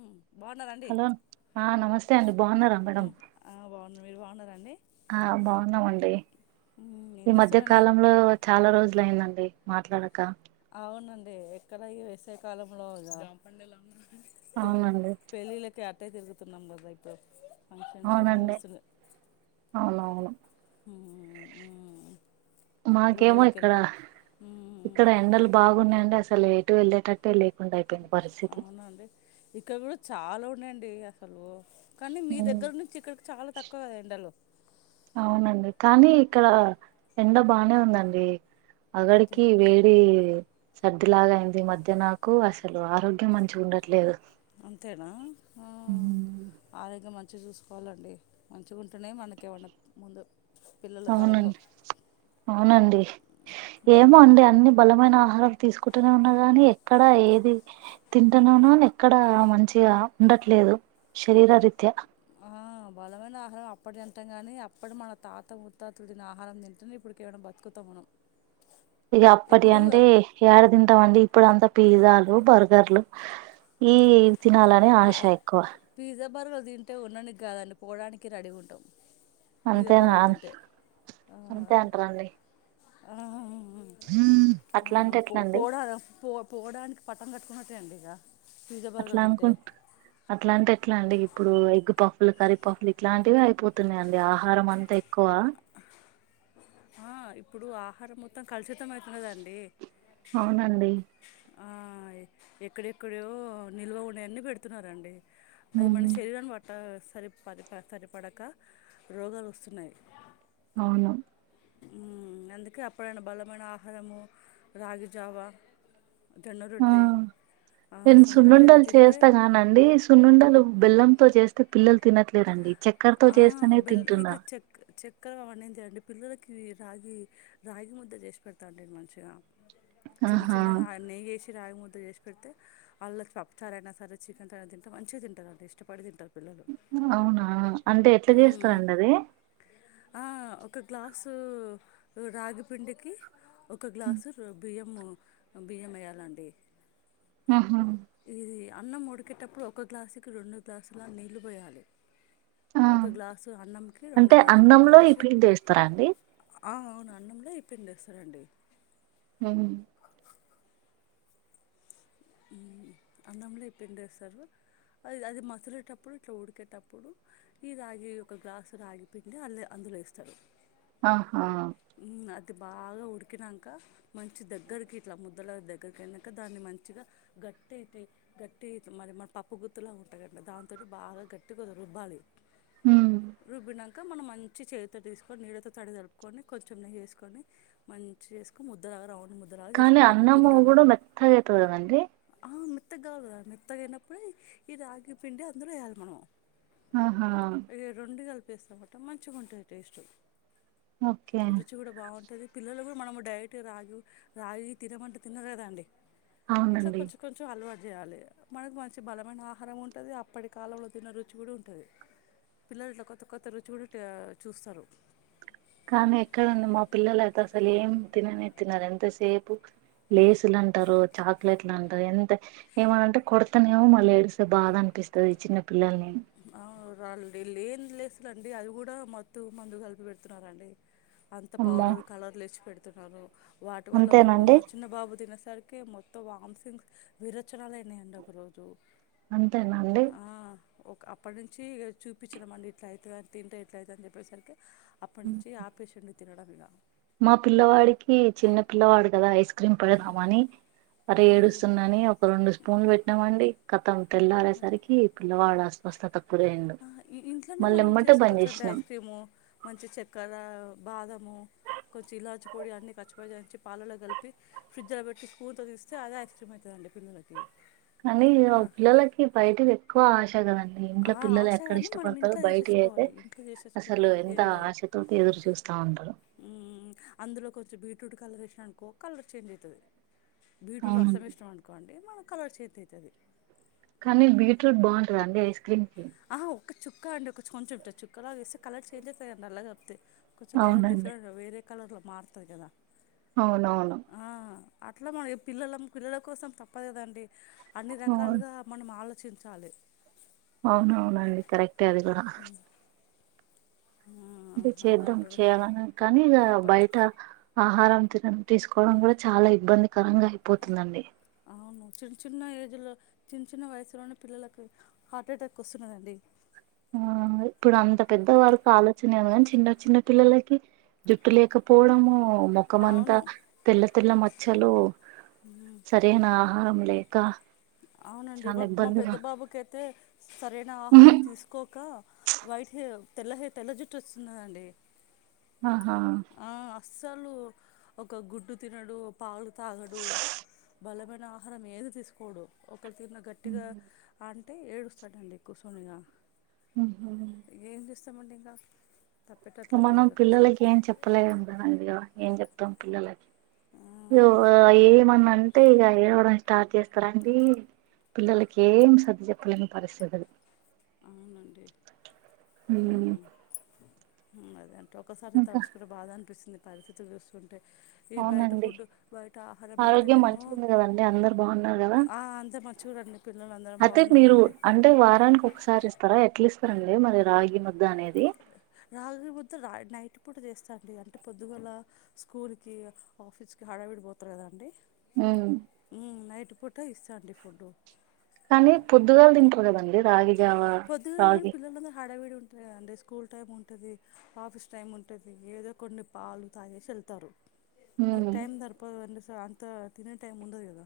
మ్ బాన్నారండి హలో ఆ నమస్తే అండి బాగున్నారా మేడమ్ ఆ బాగున్నామ్ మీరు బాగున్నారండి ఆ బాగున్నామండి ఉమ్, ఏం ఈ మధ్య చేస్తున్నారండి కాలంలో చాలా రోజులు అయింది అండి మాట్లాడక అవునండి ఇక్కడ వేసావి కాలంలో ఇగ పె అవునండి పెళ్ళిళ్ళకి అట్టే తిరుగుతున్నాం కదా ఇప్పుడు ఫంక్షన్స్ అవే అవునండి వస్తున్నాయి అవును అవును హ్మ్ ఉహు మాకేమో ఇక్కడ ఇక్కడ ఎండలు బాగున్నాయిండి అసలు ఎటు వెళ్ళేటట్ తెలియకుండా అవునా అండి ఇక్కడ కూడా చాలా ఉన్నాయండి అసలు కానీ మీ ఉమ్, దగ్గర నుంచి ఇక్కడికి చాలా తక్కువ కదా ఎండలు అవునండి కాని ఇక్కడ ఎండ బానే ఉందండి అంతే అక్కడికీ వేడి సర్ది లాగా అయింది ఈ మధ్య నాకు అసలు ఆరోగ్యం మంచిగా ఉండట్లేదు అంతేనా ఆ ఉమ్, ఆరోగ్యం మంచిగా చూసుకోవాలండి మంచిగా ఉంటేనే మనకి ఏమైనా ముందు పిల్లల అవును తరంలో అవునండి ఏమో ఉమ్, అండి అన్ని బలమైన ఆహారాలు తీసుకుటూనే ఉన్నా కాని ఎక్కడా ఏది తింటనే ఉన్నానండి ఏక్కడా మంచిగా ఉండట్లేదు శరీర రీత్యా ఆ బలమైన ఆహారం అప్పుడు తింటాం కాని అప్పుడు మన తాత ముత్తాతలు తినే ఆహారం తింటేనే ఇప్పుడు ఎమైన బతుక్కుతం మనం ఇగ అప్పటి ఇప్పుడు అంటే ఏడ తింటాం అండి ఇప్పుడు అంత పిజాలు బర్గర్లు ఈ తినాలనే కా- ఆశ ఎక్కువ పిజ్జా బర్గర్ తింటే ఉన్నడానికి కాదండీ పోవడానికి రెడీ గా ఉంటాం పిజ్జా అంతే నా బర్గర్లు తింటే ఆ, అంతే అంటారరండి ఆ ఆ అట్లా అంటే పో ఎట్లా అండి పోడారం పో పోవడానికి పటం కట్టుకున్నట్టే అండి ఇక పిజ్జా అట్లా బర్గర్ తింటే అనుకుంట్ అట్లాంటే ఎట్లా అండి ఇప్పుడు ఎగ్గు పఫ్ కరీపఫ్లు ఇట్లాంటివి అయిపోతున్నాయి అండి ఆహారం అంతా ఎక్కువ ఆ ఇప్పుడు ఆహారం మొత్తం కలుషితం అవుతున్నదండి అవునండి ఎక్కడెక్కడీయో నిల్వ ఉన్నా అన్నీ పెడుతున్నారండి అది ఉమ్, మన శరీరాన్ని పట్ట సరిపరి సరిపడక రోగాలు వస్తున్నాయి అవును ఉ అందుకే అప్పుడైనా బలమైన ఆహారము రాగిజావ జొన్న ఆ రొట్టె ఆ సంగటి అవి తింటే అంటే సున్నుండలు బెల్లంతొ చేస్తే పిల్లలు తినట్లేదండి చక్కర్తో ఆ! చేస్తేనే బెల్ల ఇక తింటున్నారు చెక్ చక్కెర అవన్నీ చేయండి పిల్లలకి రాగి రాగి ముద్ద చేసి పెడతాండి మంచిగా చిన్న ఆహా చిన్న నా నెయ్యేసి రాగి ముద్ద చేసి పెడితే అల్లకు పప్పు చారు అయినా సరే చికెన్తో అయిన తింటే మంచిగా తింటారు ఇష్టపడి తింటారు పిల్లలు. అవునా అంటే ఎట్లా హ్మ్. చేస్తారండి అది ఒక గ్లాసు రాగిపిండికి ఒక గ్లాసు బియ్యము బియ్యం వేయాలండి ఆహ ఇది అన్నం ఉడికేటప్పుడు ఒక గ్లాసుకి రెండు గ్లాసులా దాకా నీళ్ళు పోయాలి ఆ ఒక గ్లాసు అన్నంకి రెండు అంటే గ్లాసు నీళ్ళు అన్నంలో ఈ పోసి పిండి వేస్తారా అండి ఆ అవును అన్నంలో ఈ పిండేస్తారండి ఉమ్ అన్నంలో ఈ పిండేస్తారు అది అది మసిలేటప్పుడు ఇట్లా ఉడికేటప్పుడు ఈ రాగి ఒక గ్లాసు రాగి పిండి అందు అందులో ఎస్తారు ఆహా ఉ అది బాగా ఉడికినాంక మంచి దగ్గరికి ఇట్లా ముద్దల దగ్గరికి అయినాక దాన్ని మంచిగా గట్టి అయితే గట్టి మరి మన పప్పు గుత్తులా ఉంటాందిండి దాంతోటి బాగా గట్టిగా అది రుబ్బాలి ఉమ్. రుబ్బిన క్ ఇంకా మనం మంచి చేతితోటి తీసుకొని నీళ్ళతో తడి తడుపుకొని కొంచె నెయ్యి వేసుకొని మంచి చేసుకో ముద్దలాగా రౌండ్ ముద్ద కానీ అన్నము కూడా మెత్తగా అయితుంది కదండీ ఆ మెత్తగా కావాల కదా మెత్తగా అయినప్పుడే ఈ రాగి పిండి అందులో వేయాలి మనం ఆహా ఇ రెండు కలిపేస్తామంట మంచిగా ఉంటుంది టేస్ట్ ఓకే రుచి కూడా బాగుంటుంది పిల్లలు కూడా మనం డైరెక్ట్ రాగి రాగి తినమంటే తిన కదా అండి ఇట్లా అవునండి కొంచెం కొంచెం అలవాటు చేయాలి మనకు మంచి బలమైన ఆహారం ఉంటుంది అప్పటి కాలంలో తిన్న రుచి కూడా ఉంటుంది పిల్లలలు ఇట్లా కొత్త కొత్త రుచి కూడా టె చూస్తారు కానీ ఎక్కడ అండి మా పిల్లల అయితే అసలు ఏం తిననే తినరు ఎంతసేపు లేసులు అంటారు చాక్లెట్లు అంటారు ఎంత ఏమనింటే కొడతనేమో మళ్ళీ ఏడిస్తే బాధ అనిపిస్తుంది ఈ చిన్న పిల్లల్ని ఆ రాలండి ఏం లేస్లుండి అది కూడా మత్తు మందు కలిపి పెడుతున్నారండి అంత అమ్మో పౌడరు కలర్లు లేచి పెడుతున్నారు వాటి వల్ల ఒక అంతేనండి మా చిన్నబాబు తినేసరికి మొత్ తో వాంసింగ్ విరేచనలు అయినాయండి ఒక రోజు అంతేనండి ఆ ఒక అప్పటి నుంచి చూపించినాంమండి ఇట్లా అవుతుంది అని తింటే ఎట్లా అవుతుందని చెప్పేసరికి అప్పుడు నుంచి ఆపేసిండు తినడం ఇగ మా పిల్లవాడికి చిన్న పిల్లవాడు కదా ఐస్ క్రీమ్ పెడదామని అరే ఉమ్. ఏడుస్తుండు అని ఒక రెండు స్పూన్లు పెట్టినామండి కతం తెల్లరే సరికి పిల్లవాడు అస్ వస్తా తక్కువ అయింది ఆ ఇ ఇంట్లోనే మనం చేసుకోవచ్చుంటే ఐస్ క్రీము మంచిగా చక్కెర బాదము కొంచెం ఇలాచి పొడి అన్నీ కచ్చిపచ్చా దంచి పాలల్లో కలిపి ఫ్రిడ్జ్ లో పెట్టి స్పూన్ తో తీస్తే అదే ఐస్ క్రీమ్ అయితది అండి పిల్లలకి కానీ ఆ పిల్లలకి బయటది ఎక్కువ ఆశా కదండి ఇంట్లో ఆ పిల్లలు ఎక్కడ ఆశయాన్ని మనం ఇష్టపడతారు ఇంట్లో బయటివీ అయితే చేసేసుకోవాలి ఇంట్లో చేసేసుకుంటే అసలు ఎంత ఆసక్తి తుటి ఎదురు చూస్తా ఉంటారు మ్ అందులో కొంచెం బీట్రూట్ కలర్ ఏసినామనుకో కలర్ చేంజ్ అయితాది బీట్రూట్ రసం అవునండి ఏసినాము అనుకోండి మనకి కలర్ చేంజ్ అయతది కానీ బీట్రూట్ బాగుంటాది అండి ఐస్ క్రీమ్ కి ఆహా ఒక్క చుక్క అండి కొంచెం టచుక్కాలా వేస్తే కలర్ చేంజ్ అయితది అండి అలా నల్లగా అయితే కొంచెం కలర్ అవునండి డిఫరెంట్ వేరే కలర్లో మారుతాది కదా అవునవును ఆ అట్లా మనం పిల్లలం పిల్లల కోసం తప్పదు కదండి అన్ని అవును రకాలుగా మనం ఆలోచించాలి అవునవును అండి కరెక్టే అది కూడా ఉ చేద్దాం దాంట్లో చేయాలని కానీ ఇగ తప్పట్లా బయట ఆహారం తిన తీసుకోవడం కూడా చాలా ఇబ్బందికరంగా అయిపోతుందండి అవును చిన్న చిన్న ఏజ్లో చిన్న చిన్న వయసులోనే పిల్లలకు హార్ట్ అటాక్ వస్తున్నది అండి ఆ ఇప్పుడు అంత పెద్ద వారికి ఆలోచన ఎమో కాని చిన్న చిన్న పిల్లలకి జుట్టు లేకపోవడము మొ మొఖమంత అవును తెల్ల తెల్ల మచ్చలు ఉమ్. సరైన ఆహారం లేక అవునండి చాలా మా మా పెద్ద ఇబ్బందిగా బాబుకైతే సరైన ఆహారం తీసుకోక వైట్ హెర్ తెల్ల హర్ తెల్ల జుట్టు వస్తున్నది అండి ఆహా ఆ అస్సలు ఒక గుడ్డు తినడు ఓ పాలు తాగడు బలమైన ఆహారం ఏది తీసుకు కోడు ఒకరు తిను అని గట్టిగా అంటే ఏడుస్తాడండి కూర్చొని ఇగ ఊహు ఏం చేస్తామండి ఇంగ మనం పిల్లలకి ఏం చెప్పలేము కదండి ఏం చెప్తాం పిల్లలకి ఆ, యో ఏమన్నా అంటే ఇగ ఏడవడమే స్టార్ట్ చేస్తారండి పిల్లలకి ఏం సర్ది చెప్పలేని పరిస్థితి అది అవునండి ఉ ఉ అదే నండి ఒక్కసారి ఇంకా తలుచుకుంటే బాధ అనిపిస్తుంది పరిస్థితులు చూస్తుంటే ఈ బయట అవునండి ఫుడ్ బయట ఆహారం పెడితే ఆరోగ్యం నేమో మంచిగుంది కదండి అందరు బాగున్నారు కదా ఆ అంత మరి చూడండి పిల్లల అందరం అయితే మీరు బాగున్నామండి అంటే వారానికి ఒకసారి ఇస్తారా ఎట్లా ఇస్తారండి మరి రాగి ముద్ద అనేది రాగి ముద్ద రా నైట్ పూట చేస్తా అండి అంటే పొద్దుగుల స్కూల్కి ఆఫీస్కి హడవిడిపోతారు కదండి ఊ ఉ నైట్ పూట ఇస్తా అండి ఫుడ్ కానీ పొద్దుగాల తింటారు కదండి రాగి జావా పొద్దుగాల రాగి పిల్లలతోని హడవిడి ఉం టే అంటే స్కూల్ టైం ఉంటుంది ఆఫీస్ టైం ఉంటుంది ఏదో కొన్ని పాలు తాగేసి వెళ్తారు ఉమ్, టైమ్ సరిపోదు వెళ్లేసరి అంత తినే టైమ్ ఉండదు కదా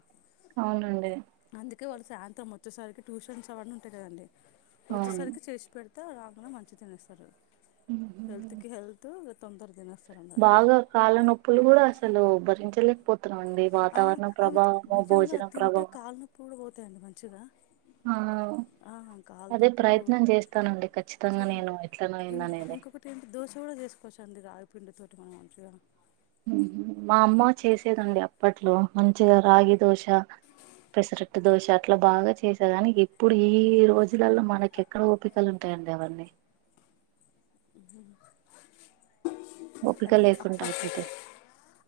అవునండి అందుకే వాళ్ళు సాయంత్రం వచ్చేసరికి ట్యూషన్స్ అవన్నీ ఉంటాయి కదండి అవును వచ్చేసరికి చేసి పెడతా త రాంగానే మంచిగా తినేస్తారు ఉ హల్త్కి హల్త్ ఇగ తొందర దినేస్త బాగా కాళ్ల నొప్పులు కూడా అసలు భరించలే తున్నాండి ఆ వాతావరణం ప్రభావము భోజనం ప్రభావం ప్పులు పోతాయండి మంచిగా ఆ ఆవ్ ఆ కాళ్ళ అదే నొప్పులు ప్రయత్నం చేస్తానండి ఖచ్చితంగా నేను ఎట్లనే పోయింది అనేది ఇ దోశ కూడా చేసుకోవచ్చు అండి రాగి పిండి తోటి మనం మంచిగా మా అమ్మ చేసేదండి అప్పట్లో మంచిగా రాగి దోశ పెసరట్ దోశ అట్లా బాగా చేసాదాని ఇప్పుడు ఈ రోజు ల్లల్లో మనకి ఎక్కడ ఓపికలు ఉంటాయండి అవన్నీ ఓపిక అదే అప్ప లేకుండా అయిపోతది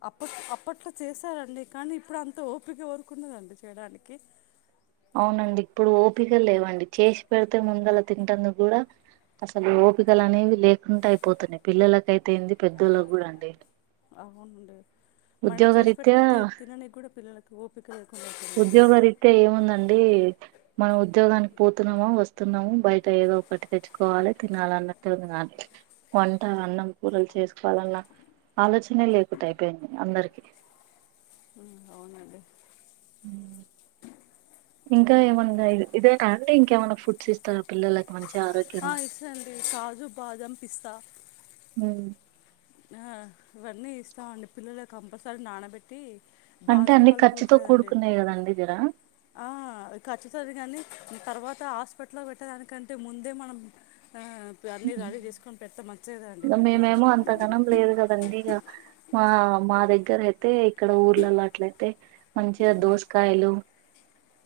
అప్పట్ అప్పట్లో చేశారండి కానీ ఇప్పుడు అంత ఓపిక ఎరుకున్నదండి చేయడానికి అవునండి ఇప్పుడు ఓపిక లేవండి చేసి పెడితే ముందలా తింటందు గుడా అసలు ఓపికలు అనేవి లేకుండా అయిపోతున్నాయి పిల్లలకు అయితేయింది పెద్దోళ్ళ గుడా అండి అవునుండి మనం చేసి ఉద్యోగరీత్యా పెట్లాప్పు కూడా త తినడానికి కూడా పిల్లలకి ఓపిక లేకుండా అవుతుందండి ఉద్యోగ రీతే ఏముందండి మనం ఉద్యోగానికి పోతున్నామో వస్తు తునము బయట ఏదో ఒకటి తెచ్చుకోవాలి తినాలి అన్నట్టు ఉంది నాను వంట అన్నం కూరలు చేసుకోవాలన్న ఆలోచనే లేకుండా అయిపోయింది అందరికి ఉమ్, అవునండి ఇంకా అదే ఏమన్నా ఇదేనా అంటే ఇంకేమన్నా ఫుడ్స్ ఇస్త తర పిల్లలకు మంచి ఆరోగ్యంగా ఇత్తండి కాజు బాదం పిస్తా ఉ ఆ ఇవన్నీ ఇస్తామండి పిల్లల కంపల్సరీ నానబెట్టి అంటే బాదం అన్ని పలుకులు ఖర్చుతో ఉంటాయి కదండి కూడుకున్నాయి కదండి జరా ఆ ఖచ్చితది కానీ తర్వాత హాస్పిటల్లో పెట్టేదానికంటే ముందే మనం ఆ అన్ని రడీ చేసుకొని పెడతా మంచిది కదండి ప్రిపేర్ చేసి పెడతా లేదుకదండి మా మా దగ్గర అయితే ఇక్కడ ఊర్లలాట్లయితే మంచిగా దోసకాయలు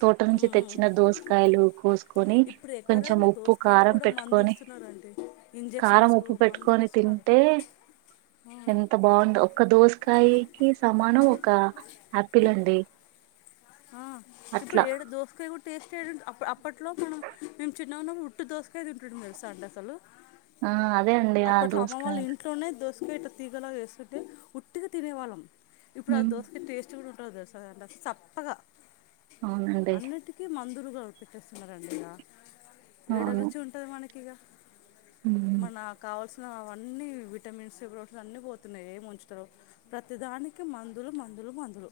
తోట నుంచి ఉమ్ తెచ్చిన దోసకాయలు కోసు కోని ఇప్పుడు కొంచెం ఎక్కడండి ఉప్పు దోసకాయలు కారం కూడా మందు పెట్టుకొని ఇస్తున్నారండి కారం ఇంజెక్షన్స్ ఉప్పు మందులు పెట్టుకొని తి ఇస్తున్నారు టే ఆ ఎంత బాగుందొ ఒక దోసకాయకి సమానం ఒక ఆపిల్ అండి ఆ ఇప్పుడు అట్లా ఏడ దోసకాయ కు టేస్ట్ ఏడు అప్ అప్పట్లో మనం మేము చిన్నగా ఉన్నప్పుడు ఉట్టు దోసక తింటుం తెలుసా అండి అసలు ఆ అదే అండి ఆ అప్పట్లో అమ్మవాళ్ళు దోసకాయలు ఇంట్లోనే దోశకా ఇట్లా తీగలా వేస్తుంటే ఉట్టిగా తినేవాళ్ళం ఇప్పుడు ఆ ఉమ్ దోశకా టేస్ట్ కూడా ఉ ఎట్లుందో తెలుసా సప్పగా అవునండి అన్నిటి కి మందురుగా పెట్టేస్తున్నరండి ఇగ ఏడ అవును రుచి ఉంటది మనకిగా. ఉమ్ మనా కావాల్సి నావన్నీ విటమిన్స్, ప్రోటిన్ అన్ని పోతున్నయి ఏం ఉంచుతలేవు. ప్రతిదానికి మందులు, మందులు, మందులు.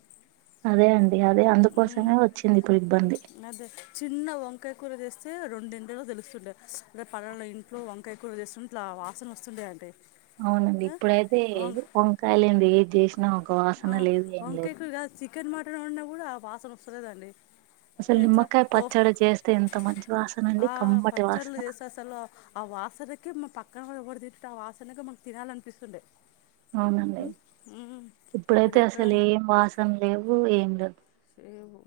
అదే అండి అదే మ్మ్. అందుకోసమే వచ్చింది ఇప్పుడు ఇబ్బంది. అదే చిన్న వంకాయ కూర చేస్తే రొండింటిలో తెలుస్తుండే అదే పలాన ఇం ట్లో వంకాయ కూర చేస్తు ఇట్లా వాసన వస్తుండే అంటే. అవునండి ఆ? ఇప్పుడైతే వం- వంకాయలేంది ఏది చేసినా ఒక వాసన ఆ లేదు ఏం వంకాయ లేదు. కూర కాదు చికెన్, మటన్ వండినా కూడా వాసన వస్తలేదండి. అసలు తెల్సా నిమ్మకాయ ఓ పచ్చడి చేస్తే ఎంత మంచి వాసన అండి ఆ కమ్మటి పచ్చడ్లు వాసన చేస్తే అస అసలు ఆ వాసనకే మా పక్కన వాళ్లు కూడా [unintelligible] ఆ వాసనకే మాకు తినాలి అనిపిస్తుండే. అవునండి ఇప్పుడు ఇప్పుడైతే అసలు ఎక్కడండి ఏం వాసన లేవు ఏం లేవు. లేవు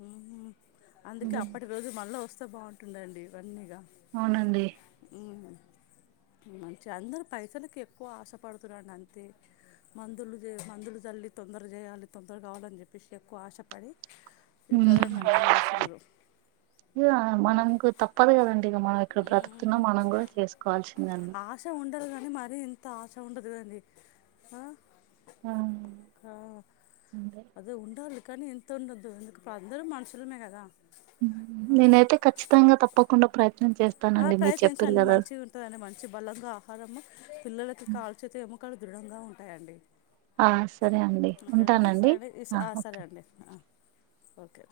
అందుకే అప్పటి రోజులు మళ్ళా వస్తే బావుంటుందండి ఇవన్నీగా. అవునండి. మంచిగా అందరు పైసలకి ఎక్కువ ఆశపడుతున్నరండి అంతే. మందులు చే మందులు చల్లి తొందర చేయాలి, తొందర కావాలని చెప్పేశి ఎక్కువ ఆశపడి ప్రజలను అన్యాయం చేస్తున్నరు. ఇగ మనకు తప్పదు కదండి ఇగ మనం ఇక్కడ బ్రతుకుతున్నం మనం కూడా చేసుకోవాల్సిందే అండి. ఆశ ఉండాలి కానీ మరి ఇంత ఆశ ఉండద్దు కదండి. అంతే ఆ అదే ఉండాలి. కనీ ఇంత ఉండద్దు ఎందుకు ఇప్పుడు అందరం మనుషులమే కదా. నేనైతే ఖచ్చితంగా తప్పకుండా ప్రయత్నం చేస్తానండి మీరు చెప్పిర్రు కదా. తో అయినా మంచి బలంగా ఆహారము పిల్లలకి కాల్చేతి ఎముకలు దృఢంగా ఉంటాయండి. ఆ సరే అండి ఒకేనా ఉంటానండి సరేనా ఇ స ఓకే సరే అండి ఓకే.